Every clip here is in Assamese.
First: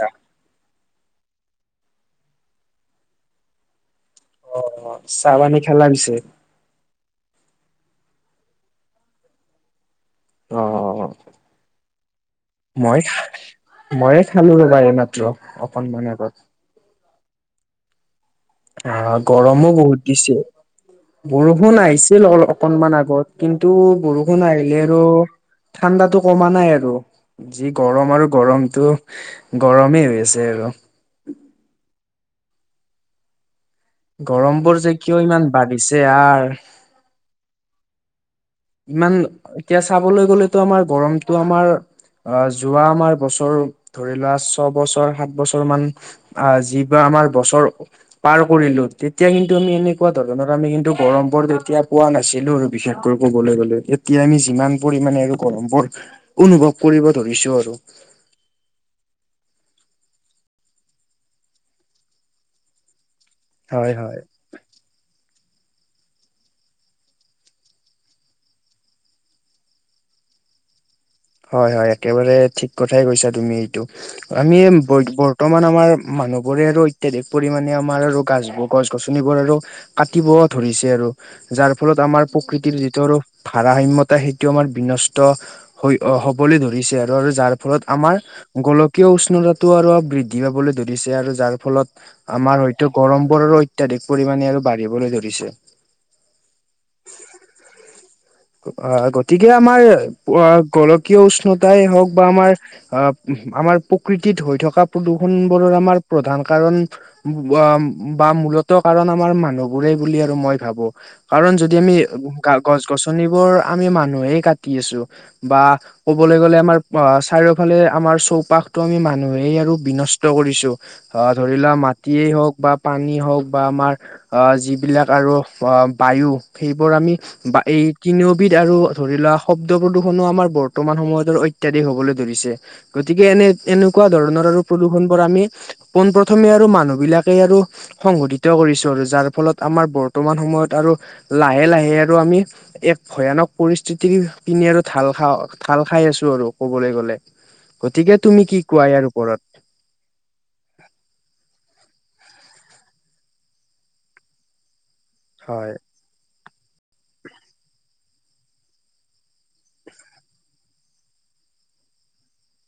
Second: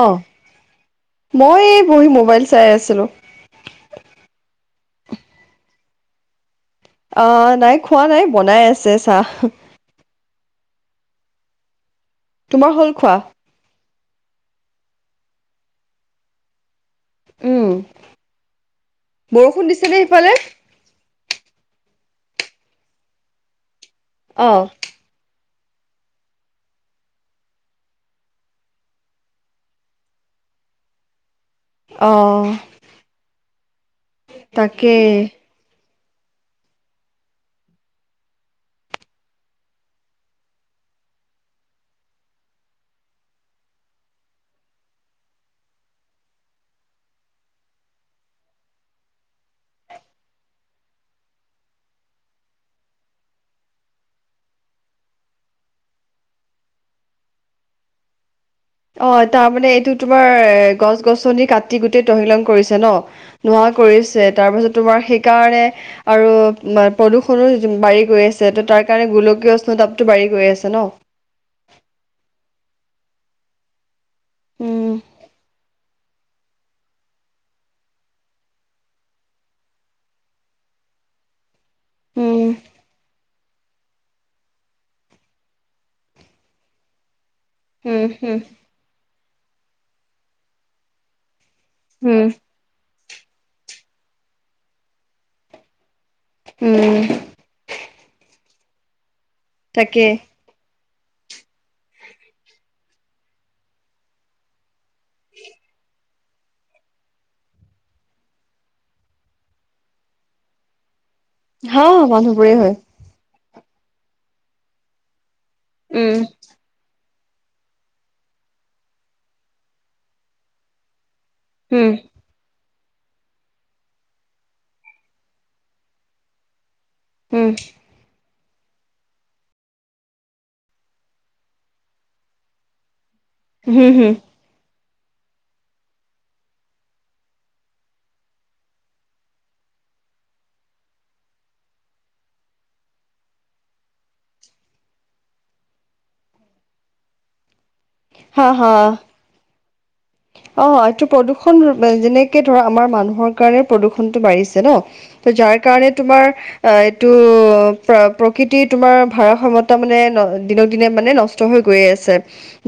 অ, মই এই বহী মোবাইল চাই আছিলো। অ, চাহ - পানী খালা পিছে? অ, নাই খোৱা নাই, বনাই আছে চাহ। অ অ অ, তোমাৰ হ'ল মই খোৱা? খা ম‌ইয়ে খালো ৰ'বা এই মাত্ৰ অকনমান আগত। উম। আহ বৰষুণ গৰমো দিছেনে বহুত সেইফালে? দিছে। বৰষুণ আহিছিল অ অকনমান আগত কিন্তু বৰষুণ অ'। আহিলে - টো, ঠাণ্ডাতো কমা নাই আৰু। যি গৰম আৰু গৰমটো গৰমেই হৈ আছে আৰু। অ। গৰম বোৰ যে তাকেই। কিয় ইমান বাঢ়িছে আৰ। ইমান, এতিয়া চাবলৈ গ'লেতো আমাৰ গৰমটো আমাৰ - অ যোৱা আমাৰ বছৰ ধৰি লোৱা ছয়বছৰ সাত বছৰমান - আহ যিবা আমাৰ বছৰ - পাৰ কৰিলো তেতিয়া কিন্তু আমি এনেকুৱা ধৰণৰ আমি কিন্তু গৰম বৰ তেতিয়া পোৱা নাছিলো আৰু বিশেষকৈ। কবলৈ গলে এতিয়া আমি যিমান পৰিমণে আৰু গৰম বৰ অনুভৱ কৰিব ধৰিছো আৰু। অ তাৰমানে এইটো তোমাৰ এ গছ গছনি কাটি গোটেই তহিলং কৰিছে ন। নোহোৱা হয় হয় কৰিছে তাৰপাছত তোমাৰ সেইকাৰণে - আৰু প্ৰদূষণো বাঢ়ি গৈ আছে ত তাৰ কাৰণে গোলকীয় উষ্ণতাটো বাঢ়ি গৈ আছে ন। হয় হয় একেবাৰে ঠিক কথাই কৈছা তুমি এইটো, আমি ব উম। বৰ্তমান - বৰ্তমান আমাৰ মানুহ বোৰে আৰু অত্যাধিক পৰিমমানে আমাৰ আৰু গাছ গছ গছনিবোৰ আৰু - কাটিব ধৰিছে আৰু। যাৰ ফলত আমাৰ উম, প্ৰকৃতিৰ যিটো আৰু ভাৰসাম্যতা সেইটো আমাৰ বিনষ্ট - অ হ'বলে ধৰিছে আৰু, আৰু যাৰ ফলত উম, আমাৰ উম, গোল- কিয় উষ্ণতা টো আৰু বৃদ্ধি পাবলৈ ধৰিছে আৰু যাৰ ফলত উম, আমাৰ ঐ - টো গৰম পৰাৰো অত্যাধিক পৰিমাণে আৰু বাঢ়িবলৈ ধৰিছে। উম। আহ গতিকে আমাৰ- তাকে গোলকীয় উষ্ণতাই হওক বা আমাৰ আমাৰ প্ৰকৃতিত হৈ থকা - প্ৰদূষণ বোৰৰ আমাৰ প্ৰধান কাৰণ - বা মূলত কাৰণ আমাৰ মানুহবোৰেই বুলি আৰু মই ভাবো। কাৰণ যদি হা আমি মানুহবোৰে গা হয়। গছ- গছনিবোৰ আমি মানুহে কাটি আছো বা উম, ক'বলে গ'লে আমাৰ - অ চাৰিওফালে আমাৰ চৌপাশতটো আমি মানুহেই আৰু বিনষ্ট কৰিছো। অ ধৰিলোৱা উম। মাটিয়েই হওক বা - পানী হওক বা আমাৰ অ যিবিলাক আৰু অ বায়ু - সেইবোৰ আমি উম, বা এই তিনিওবিধ আৰু ধৰি লোৱা শব্দপদুষ ষণো আমাৰ বৰ্তমান সময়তো অত্যাধিক হবলৈ ধৰিছে, গতিকে এনে হুম, এনেকুৱা হুম, ধৰণৰ আৰু - প্ৰদূষণ বোৰ আমি পোন প্ৰথমে আৰু মানুহ বিলাকে আৰু - সংঘটিত কৰিছো আৰু যাৰ ফলত আমাৰ বৰ্তমান সময়ত আৰু লাহে লাহে আৰু আমি - এক ভয়ানক পৰিস্থিতি পিনি আৰু - ঢালখাও ঢালখাই আছো আৰু কবলৈ, গলে গতিকে হা, তুমি কি হা। কোৱা ইয়াৰ ওপৰত? অ এইটো প্ৰদূৰ্ষণ যেনেকে ধৰা আমাৰ মানুহৰ কাৰণে প্ৰদূৰ্ষনটো বাঢ়িছে ন। ত যাৰ হয় কাৰণে তোমাৰ - অ এইটো প্ৰকৃতি তোমাৰ ভাৰাসাম্যতা মানে দিনক দিনে মানে নষ্ট - ষ্ট হৈ গৈয়ে আছে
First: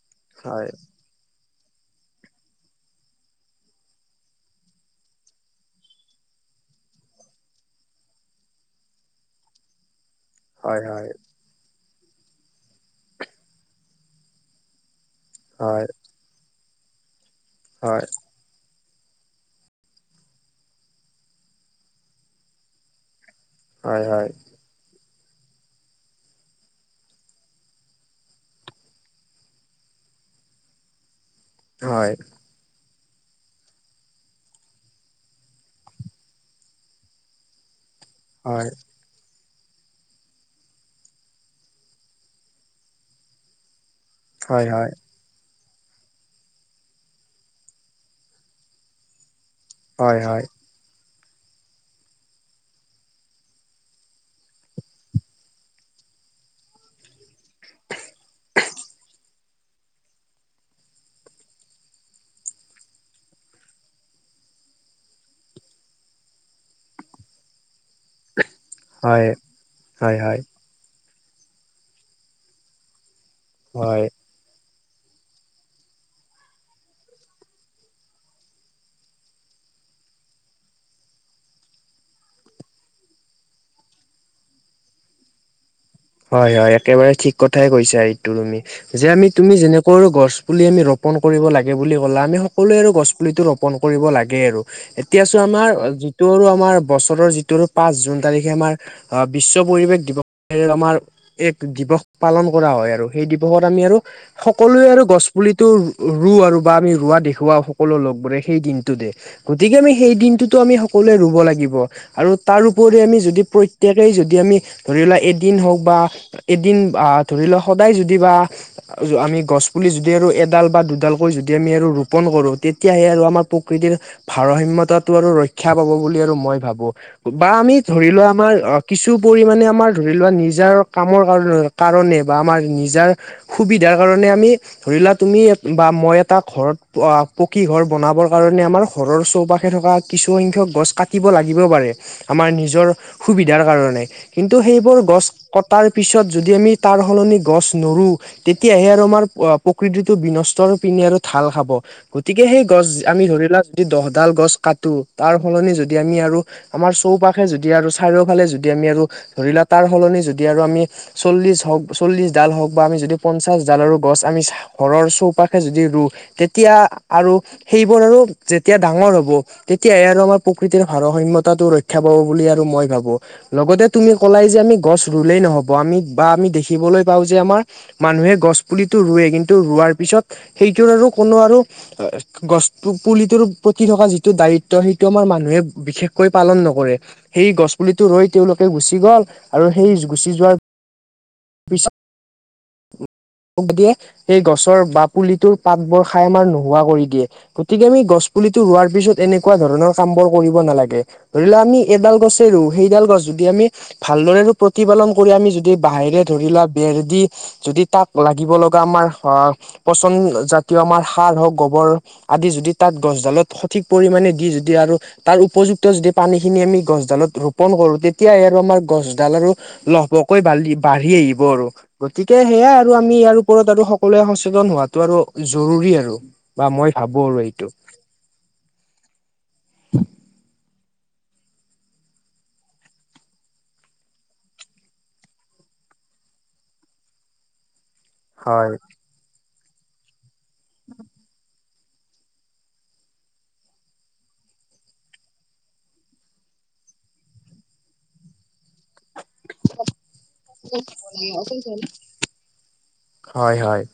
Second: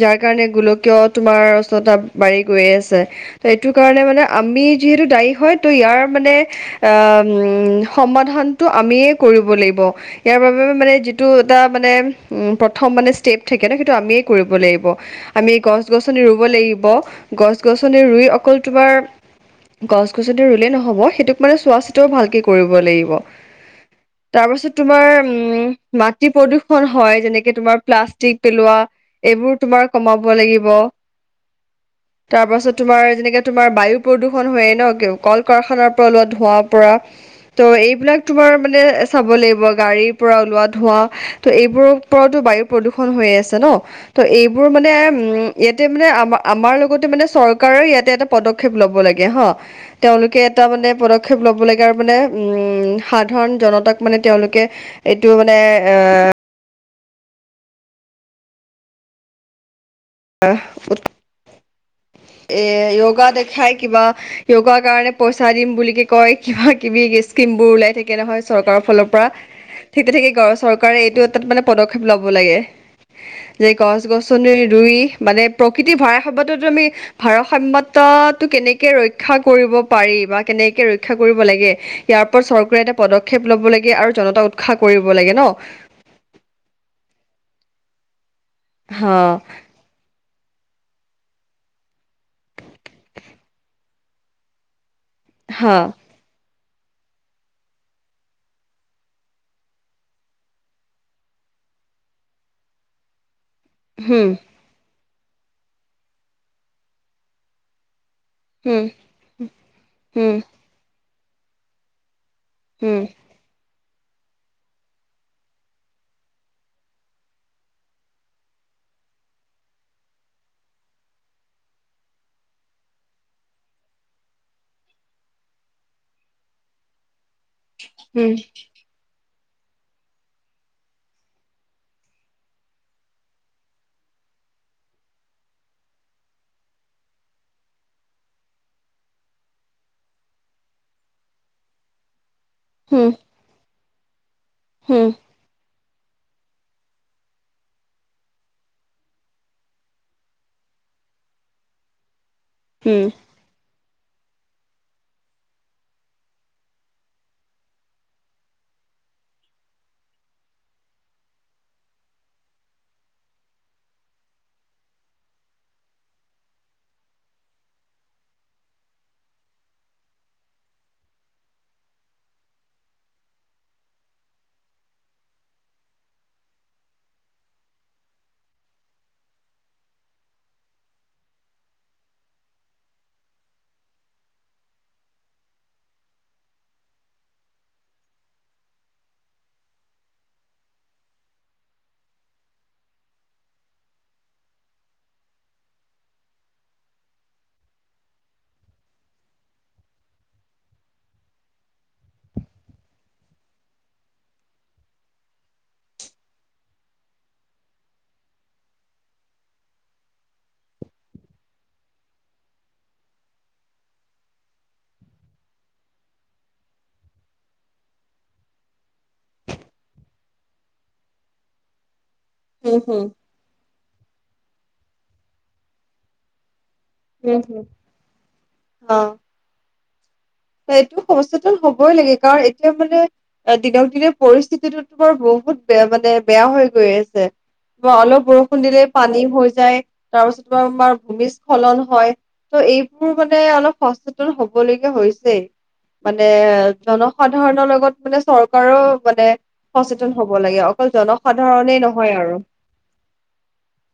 যাৰ কাৰণে হয় গোলকীয় তোমাৰ উষ্ণতা বাঢ়ি গৈয়ে আছে। ত এইটো কাৰণে মানে আমি যিহেতু দায়ী হয় ত' ইয়াৰ মানে - আহ সমাধানটো আমিয়ে কৰিব লাগিব। ইয়াৰ বাবে হয় মানে হয় যিটো এটা মানে উম প্ৰথম মানে ষ্টেপ থাকে ন সেইটো আমিয়ে কৰিব লাগিব আমি গছ গছনি ৰুব লাগিব গছ গছনি হয় ৰুই অকল তোমাৰ গছ গছনি ৰুলেই নহব সেইটোক মানে চোৱা চিতাও ভালকে কৰিব লাগিব হয় হয় তাৰ পাছত তোমাৰ উম মাটি প্ৰদূষন হয় যেনেকে তোমাৰ প্লাষ্টিক পেলোৱা এইবোৰ তোমাৰ কমাব লাগিব হয় তাৰপাছত তোমাৰ যেনেকে তোমাৰ বায়ু প্ৰদূষণ হয়ে ন কল কাৰখানাৰ পৰা ওলোৱা ধোঁৱাৰ পৰা ত এইবিলাক তোমাৰ মানে চাব লাগিব গাড়ীৰ পৰা ওলোৱা ধোঁৱা ত' এইবোৰৰ পৰাওতো বায়ু প্ৰদূষন হৈ আছে ন ত' হয় হয় এইবোৰ হয় হয় মানে উম ইয়াতে মানে আমাৰ আমাৰ লগতে মানে চৰকাৰৰ ইয়াতে এটা পদক্ষেপ লব লাগে হা হয় তেওঁলোকে হয় এটা মানে পদ পদক্ষেপ ল'ব লাগে আৰু মানে উম সাধাৰণ জনতাক মানে তেওঁলোকে এইটো মানে এ আহ উত এ য়গা দেখাই কিবা য়গাৰ কাৰনে পইচা দিম বুলি কি কয় কিবা কিবি স্কিম বোৰ ওলাই থাকে নহয় চৰকাৰৰ ফালৰ পৰা ঠিক হয় তেনেকে হয় চৰকাৰে এইটো এটা মানে পদক্ষেপ লব লাগে যে গছ হয় গছনি ৰুই মানে প্ৰকৃতি ভৰাসভ্যতো আমি ভাৰসাম্যতটো কেনেকে ৰক্ষা কৰিব পাৰি বা কেনেকে ৰক্ষা কৰিব লাগে ইয়াৰ ওপৰত চৰকাৰে এটা পদক্ষেপ লব লাগে আৰু জনতাক উৎসাহ কৰিব লাগে ন হয় হয় একেবাৰে ঠিক কথাই কৈছা এইটো তুমি যে হা আমি তুমি যেনেক সকলোৱে গছ পুলি আমি ৰোপণ কৰিব লাগে বুলি কলা আমি সকলোৱে আৰু গছ পুলিটো ৰোপণ কৰিব লাগে আৰু এতিয়া চোৱা আমাৰ হা যি যিটো আৰু আমাৰ বছৰৰ যিটো পাঁচ জুন তাৰিখে আমাৰ বিশ্ব পৰিৱেশ দিৱস আমাৰ এক দিৱস পালন কৰা হয় আৰু সেই দিৱসত আমি আৰু হুম সক সকলোৱে আৰু গছ পুলিতটো ৰুওঁ আৰু বা আমি ৰুৱা দেখুৱাওঁ সকলো লগবোৰে সেই হুম দিনটোতে গতিকে আমি সেই হুম দিনটোতো আমি সকলোৱে ৰুব লাগিব আৰু তাৰ ওপৰি হুম আমি যদি প্ৰত্যেকেই যদি আমি ধৰি লোৱা এদিন হওঁক বা এদিন আহ ধৰি লোৱা সদায় যদি বা আমি গছ পুলি যদি আৰু এডাল বা দুডালকৈ যদি আমি আৰু ৰোপন কৰো তেতিয়াহে আৰু আমাৰ প্ৰকৃতিৰ ভাৰসাম্যতাটো আৰু ৰক্ষা পাব বুলি আৰু মই ভাবো বা আমি ধৰি লোৱা হুম আমাৰ অ কিছু পৰিমানে আমাৰ ধৰি লোৱা নিজ নিজাৰ কামৰ কাৰণে কাৰণে বা আমাৰ নিজাৰ সুবিধাৰ কাৰণে আমি ধৰি লোৱা তুমি বা মই এটা ঘৰত‌ অ পকী ঘৰ বনাবৰ কাৰণে আমাৰ ঘৰৰ চৌপাশে থকা কিছুসখ্যক গছ কাটিব লাগিব পাৰে আমাৰ নিজ নিজৰ হুম সুবিধাৰ কাৰণে কিন্তু সেইবোৰ হুম গছ কটাৰ পিছত যদি আমি তাৰ সলনি গছ নোৰো তেতিয়াহে আৰু আমাৰ প্ৰকৃতিটো বিনষ্ট পিনে আৰু ঢাল খাব গতিকে সেই গছ হুম আমি ধৰি লোৱা যদি দহডাল গছ কাটো তাৰ সলনি যদি আমি আৰু আমাৰ চৌপাশে যদি আৰু চাৰিওফালে যদি আমি আৰু ধৰিলা তাৰ সলনি যদি আৰু আমি চল্লিশ হওক চল্লিশ ডাল হওঁক বা আমি যদি পঞ্চাশ ডালৰো গছ আমি ঘৰৰ চৌপাশে যদি ৰুও তেতিয়া আৰু সেইবোৰ আৰু যেতিয়া ডাঙৰ হব তেতিয়াই আৰু আমাৰ প্ৰকৃতিৰ ভাৰসাম্যতাটো ৰক্ষা পাব বুলি আৰু মই ভাবো লগতে তুমি কলাই যে আমি গছ ৰুলেই নহ'ব, আমি বা আমি দেখিবলৈ পাওঁ যে আমাৰ মানুহে গছ পুলিতো ৰুৱে কিন্তু ৰোৱাৰ পিছত সেইটোৰ আৰু কোনো আৰু গছ পুলিটোৰ প্ৰতি থকা যিটো দায়িত্ব সেইটো আমাৰ মানুহে বিশেষকৈ পালন নকৰে। সেই গছ পুলিটো ৰুই তেওঁলোকে গুচি গ'ল আৰু সেই গুচি যোৱাৰ পিছত [unintelligible] সেই গছৰ বা পুলিটোৰ পাত বোৰ খাই আমাৰ নোহোৱা কৰি দিয়ে। গতিকে আমি গছ পুলিটো ৰোৱাৰ পিছত এনেকুৱা ধৰণৰ কাম বোৰ কৰিব নালাগে ধৰি লোৱা আমি এডাল গছে ৰুওঁ সেইডাল গছ যদি আমি ভালদৰে প্ৰতিপালন কৰি আমি যদি বাহিৰে ধৰি লোৱা ভেন্দি যদি তাক লাগিব লগা আমাৰ আহ পছন্দ জাতীয় আমাৰ সাৰ হওঁক গোবৰ আদি যদি তাত গছডালত সঠিক পৰিমাণে দি যদি আৰু তাৰ উপযুক্ত যদি পানীখিনি আমি গছডালত ৰোপন কৰো তেতিয়ে আৰু আমাৰ গছডাল আৰু লহপহকৈ বালি বাঢ়ি আহিব আৰু গতিকে সেয়াই হুম আৰু হুম আমি ইয়াৰ ওপৰত আৰু সকলোৱে সচেতন হোৱাটো আৰু জৰুৰী আৰু বা মই ভাবো আৰু এইটো। অঁ। এইটো সচেতন হবই লাগে কাৰণ এতিয়া মানে এ দিনক দিনে পৰিস্থিতিটো তোমাৰ বহুত বেয়া মানে বেয়া হৈ গৈ আছে বা অলপ বৰষুণ হয় দিলে পানী হৈ যায়, তাৰপিছত তোমাৰ এই ভূমিস্খলন হয়। ত' এইবোৰ মানে অলপ সচেতন হবলগীয়া হৈ ছে মানে জনসাধাৰণৰ লগত মানে চৰকাৰে মানে সচেতন হব লাগে, অকল জনসাধাৰণে নহয় আৰু। হয় হয়,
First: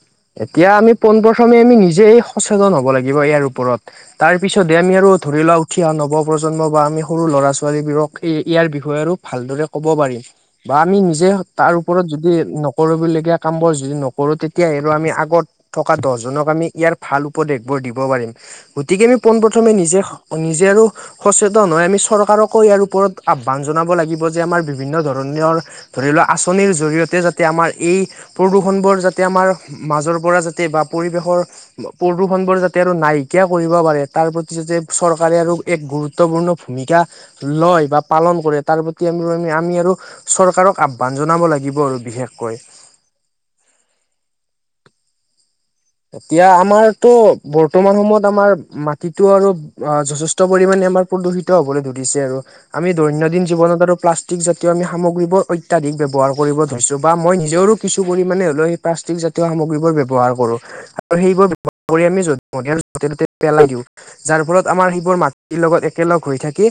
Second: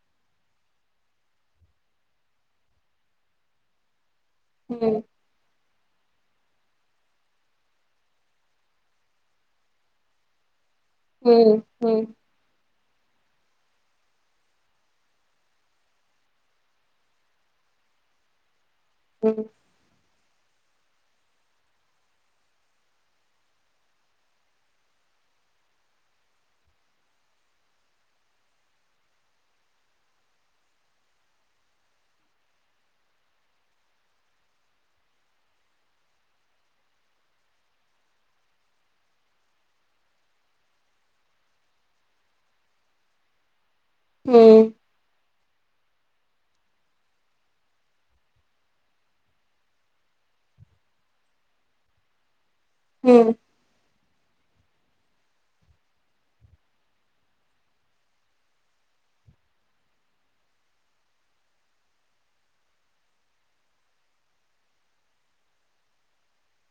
এতিয়া আমি পোনপ্ৰথমে আমি নিজেই সচেতন হ'ব লাগিব ইয়াৰ ওপৰত। তাৰপিছতে আমি উম আৰু ধৰি লোৱা উঠি অহ নৱপ্ৰজন্ম বা আমি সৰু ল'ৰা ছোৱালীবোৰক এই ইয়াৰ বিষয়ে আৰু ভালদৰে ক'ব পাৰিম। বা আমি নিজে উম তাৰ উম ওপৰত যদি নকৰিবলগীয়া কাম বোৰ যদি নকৰো তেতিয়াহে আমি আগত থকা দহজনক আমি ইয়াৰ ভাল উপদেশবোৰ দিব পাৰিম। গতিকে আমি উম পোনপ্ৰথমে নিজে নিজে আৰু সচেতন হৈ আমি চৰকাৰকো ইয়াৰ ওপৰত আহ্বান জনাব লাগিব যে আমাৰ বিভিন্ন ধৰণৰ ধৰি লোৱা আঁচনিৰ জৰিয়তে যাতে আমাৰ এই প্ৰদূষণবোৰ যাতে আমাৰ মাজৰ পৰা যাতে বা পৰিৱেশৰ প্ৰদূষণ বোৰ যাতে আৰু নাইকিয়া কৰিব পাৰে তাৰ প্ৰতি যাতে চৰকাৰে আৰু এক গুৰুত্বপূৰ্ণ ভূমিকা লয় বা পালন কৰে তাৰ প্ৰতি আমি আমি আৰু চৰকাৰক আহ্বান জনাব লাগিব আৰু বিশেষকৈ। উম। এতিয়া আমাৰতো বৰ্তমান সময়ত আমাৰ মাটিতো আৰু অ যথেষ্ট পৰিমণে আমাৰ প্ৰদূষিত হ'বলৈ ধৰিছে আৰু আমি উম দৈনন্দিন জীৱনত আৰু প্লা ষ্টিক জাতীয় আমি সামগ্ৰীবোৰ অত্যাধিক ব্যৱহাৰ কৰিব ধৰিছোঁ বা মই নিজৰও কিছু পৰিমাণে হ'লেও প্লাষ্টিক জাতীয় সামগ্ৰীবোৰ ব্যৱহাৰ কৰোঁ। আৰু সেইবোৰ ব্যৱহাৰ কৰি আমি য'তে ত'তে পেলাই দিওঁ। যাৰ ফলত আমাৰ সেইবোৰ মাটিৰ লগত একেলগ হৈ থাকে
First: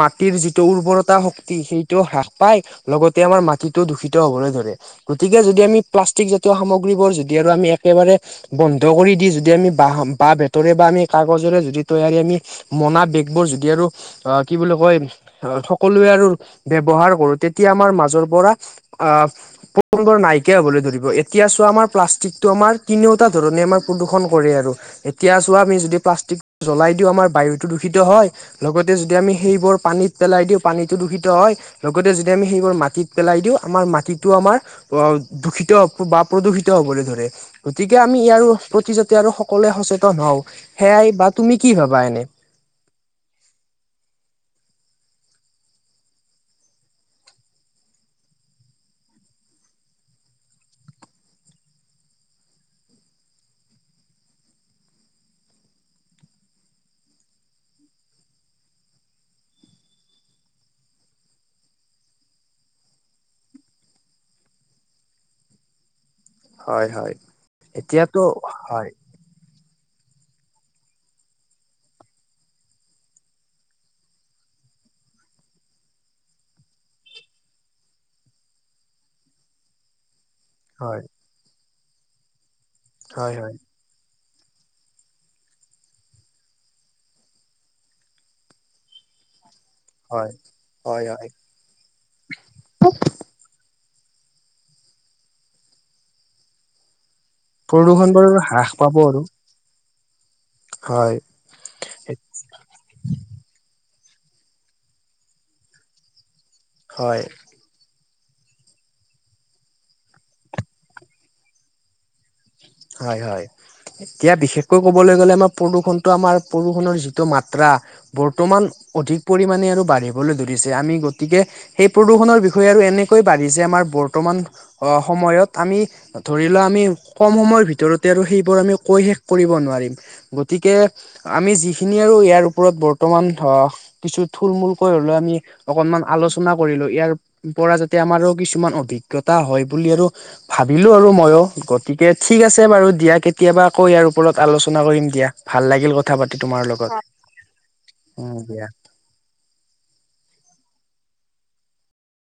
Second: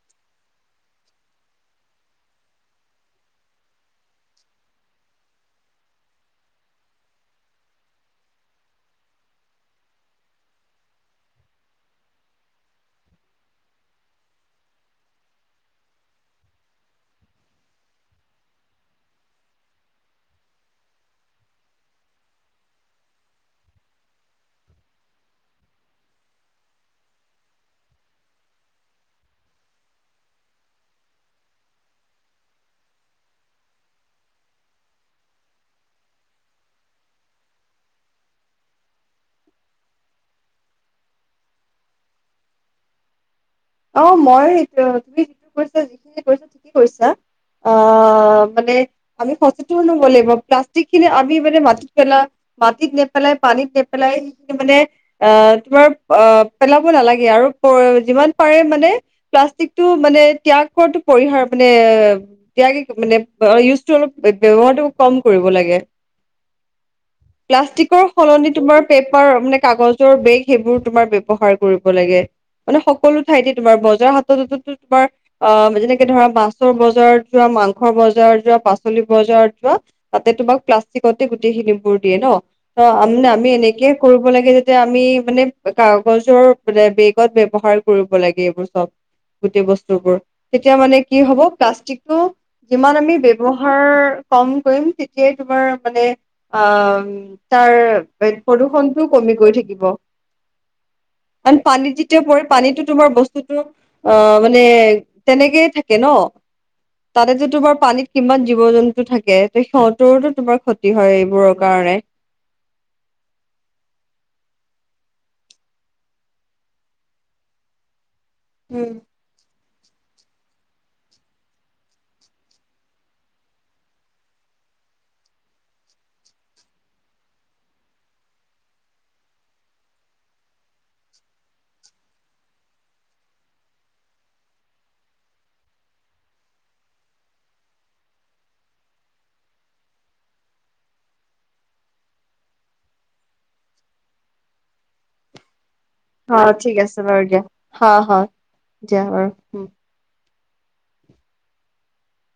মাটিৰ যিটো উৰ্বৰতা শক্তি সেইটো হ্ৰাস পায় লগতে আমাৰ মাটিটো দূষিত হবলৈ ধৰে। গতিকে যদি আমি প্লাষ্টিকজাতীয় সামগ্ৰীবোৰ যদি আৰু আমি একেবাৰে বন্ধ কৰি দি যদি আমি বাঁহ বাঁহ বেতেৰে বা আমি কাগজৰে যদি তৈয়াৰী আমি মোনা বেগবোৰ যদি আৰু অ কি বুলি কয় সকলোৱে আৰু ব্যৱহাৰ কৰো তেতিয়া আমাৰ মাজৰ পৰা আহ নাইকিয়া হ'ব ধৰিব। এতিয়া চোৱা আমাৰ প্লাষ্টিকটো আমাৰ তিনিওটা ধৰণে আমাৰ প্ৰদূষণ কৰে আৰু। এতিয়া চোৱা আমি যদি প্লাষ্টিক জ্বলাই দিওঁ আমাৰ বায়ুতো দূষিত হয়, লগতে যদি আমি সেইবোৰ পানীত পেলাই দিওঁ পানীটো দূষিত হয়, লগতে যদি আমি সেইবোৰ মাটিত পেলাই দিওঁ আমাৰ মাটিতো আমাৰ অ দূষিত বা প্ৰদূষিত হ'বলৈ ধৰে। গতিকে আমি ইয়াৰ প্ৰতি যাতি আৰু সকলোৱে সচেতন হওঁ, সেয়াই বা তুমি কি ভাবা এনে? অ মই তুমি যিটো কৈছা যিখিনি কৈছা ঠিকেই কৈছা। অ মানে আমি সচেতন হ'ব লাগিব, প্লাষ্টিক খিনি আমি মানে মাটিত পেলা মাটিত নেপেলাই, পানীত নেপেলাই, সেইখিনি মানে অ তোমাৰ অ পেলাব নালাগে আৰু যিমান পাৰে মানে প্লাষ্টিকটো মানে ত্যাগটো পৰিহাৰ মানে এয়া মানে ইউজটো অলপ ব্যয়ৱহাৰটো কম কৰিব লাগে। হয় হয়। প্লাষ্টিকৰ এতিয়াতো সলনি তোমাৰ হয় পেপ কাগজৰ বেগ সেইবোৰ তোমাৰ ব্যবহাৰ কৰিব লাগে। মানে সকলো ঠাইতে তোমাৰ বজাৰ হাততো তোমাৰ আহ যেনেকে ধৰা মাছৰ বজাৰত যোৱা, মাংসৰ বজাৰত যোৱা, পাচলিৰ বজাৰত যোৱা, তাতে তোমাক হয় প্লাষ্টিকতে গোটেইখিনিবোৰ দিয়ে ন, ত আম হয় আমি হয়। এনেকে কৰিব লাগে যাতে আমি মানে কাগজৰ বেগত ব্যৱহাৰ কৰিব লাগে এইবোৰ চব, গোটেই বস্তু তেতিয়া মানে হয় হয় কি হয়। হ'ব প্লাষ্টিকটো যিমান আমি বৱহাৰ কম কৰিম তেতিয়াই তোমাৰ মানে অ তাৰ প্ৰদূষণ বাৰু হ্ৰাস পাব প্ৰদূষনটোও আৰু কমি গৈ থাকিব। হয়। কাৰ পানীত যেতিয়া প পানীতো তোমাৰ বস্তুতো অ মানে তেনেকেই থাকে ন, হয় তাতে তোমাৰ পানীত কিমান জীৱ-জন্তু থাকে ত সিহঁতৰোতো তোমাৰ ক্ষতি হয় এইবোৰৰ কাৰণে। হয় হয়। এতিয়া বিশেষকৈ কবলৈ গ'লে আমাৰ প্ৰদূষণটো আমাৰ প্ৰদূষণনৰ যিটো মাত্ৰা বৰ্তমান উম অধিক পৰিমাণে আৰু বাঢ়িবলৈ ধৰিছে। আমি গতিকে সেই প্ৰদূৰণৰ বিষয়ে আৰু এনেকৈ বাঢ়িচে আমাৰ বৰ্তমান আহ সময়ত আমি ধৰি লোৱা আমি কম সময়ৰ ভিতৰতে আৰু সেইবোৰ আমি কৈ শেষ কৰিব নোৱাৰিম। গতিকে আমি যিখিনি আৰু ইয়াৰ ওপৰত বৰ্তমান আহ কিছু থুল-মুলকৈ হ'লেও আমি অকনমান আলোচনা কৰিলো ইয়াৰ পৰা যাতে আমাৰো কিছুমান অভিজ্ঞতা হয় বুলি আৰু ভাবিলো আৰু মইও গতিকে ঠিক আছে বাৰু দিয়া কেতিয়াবা আকৌ ইয়াৰ ওপৰত আলোচনা কৰিম দিয়া। ভাল লাগিল কথা পাতি অ তোমাৰ ঠিক লগত আছে বাৰু দিয়া, হ হয় দিয়া বাৰু।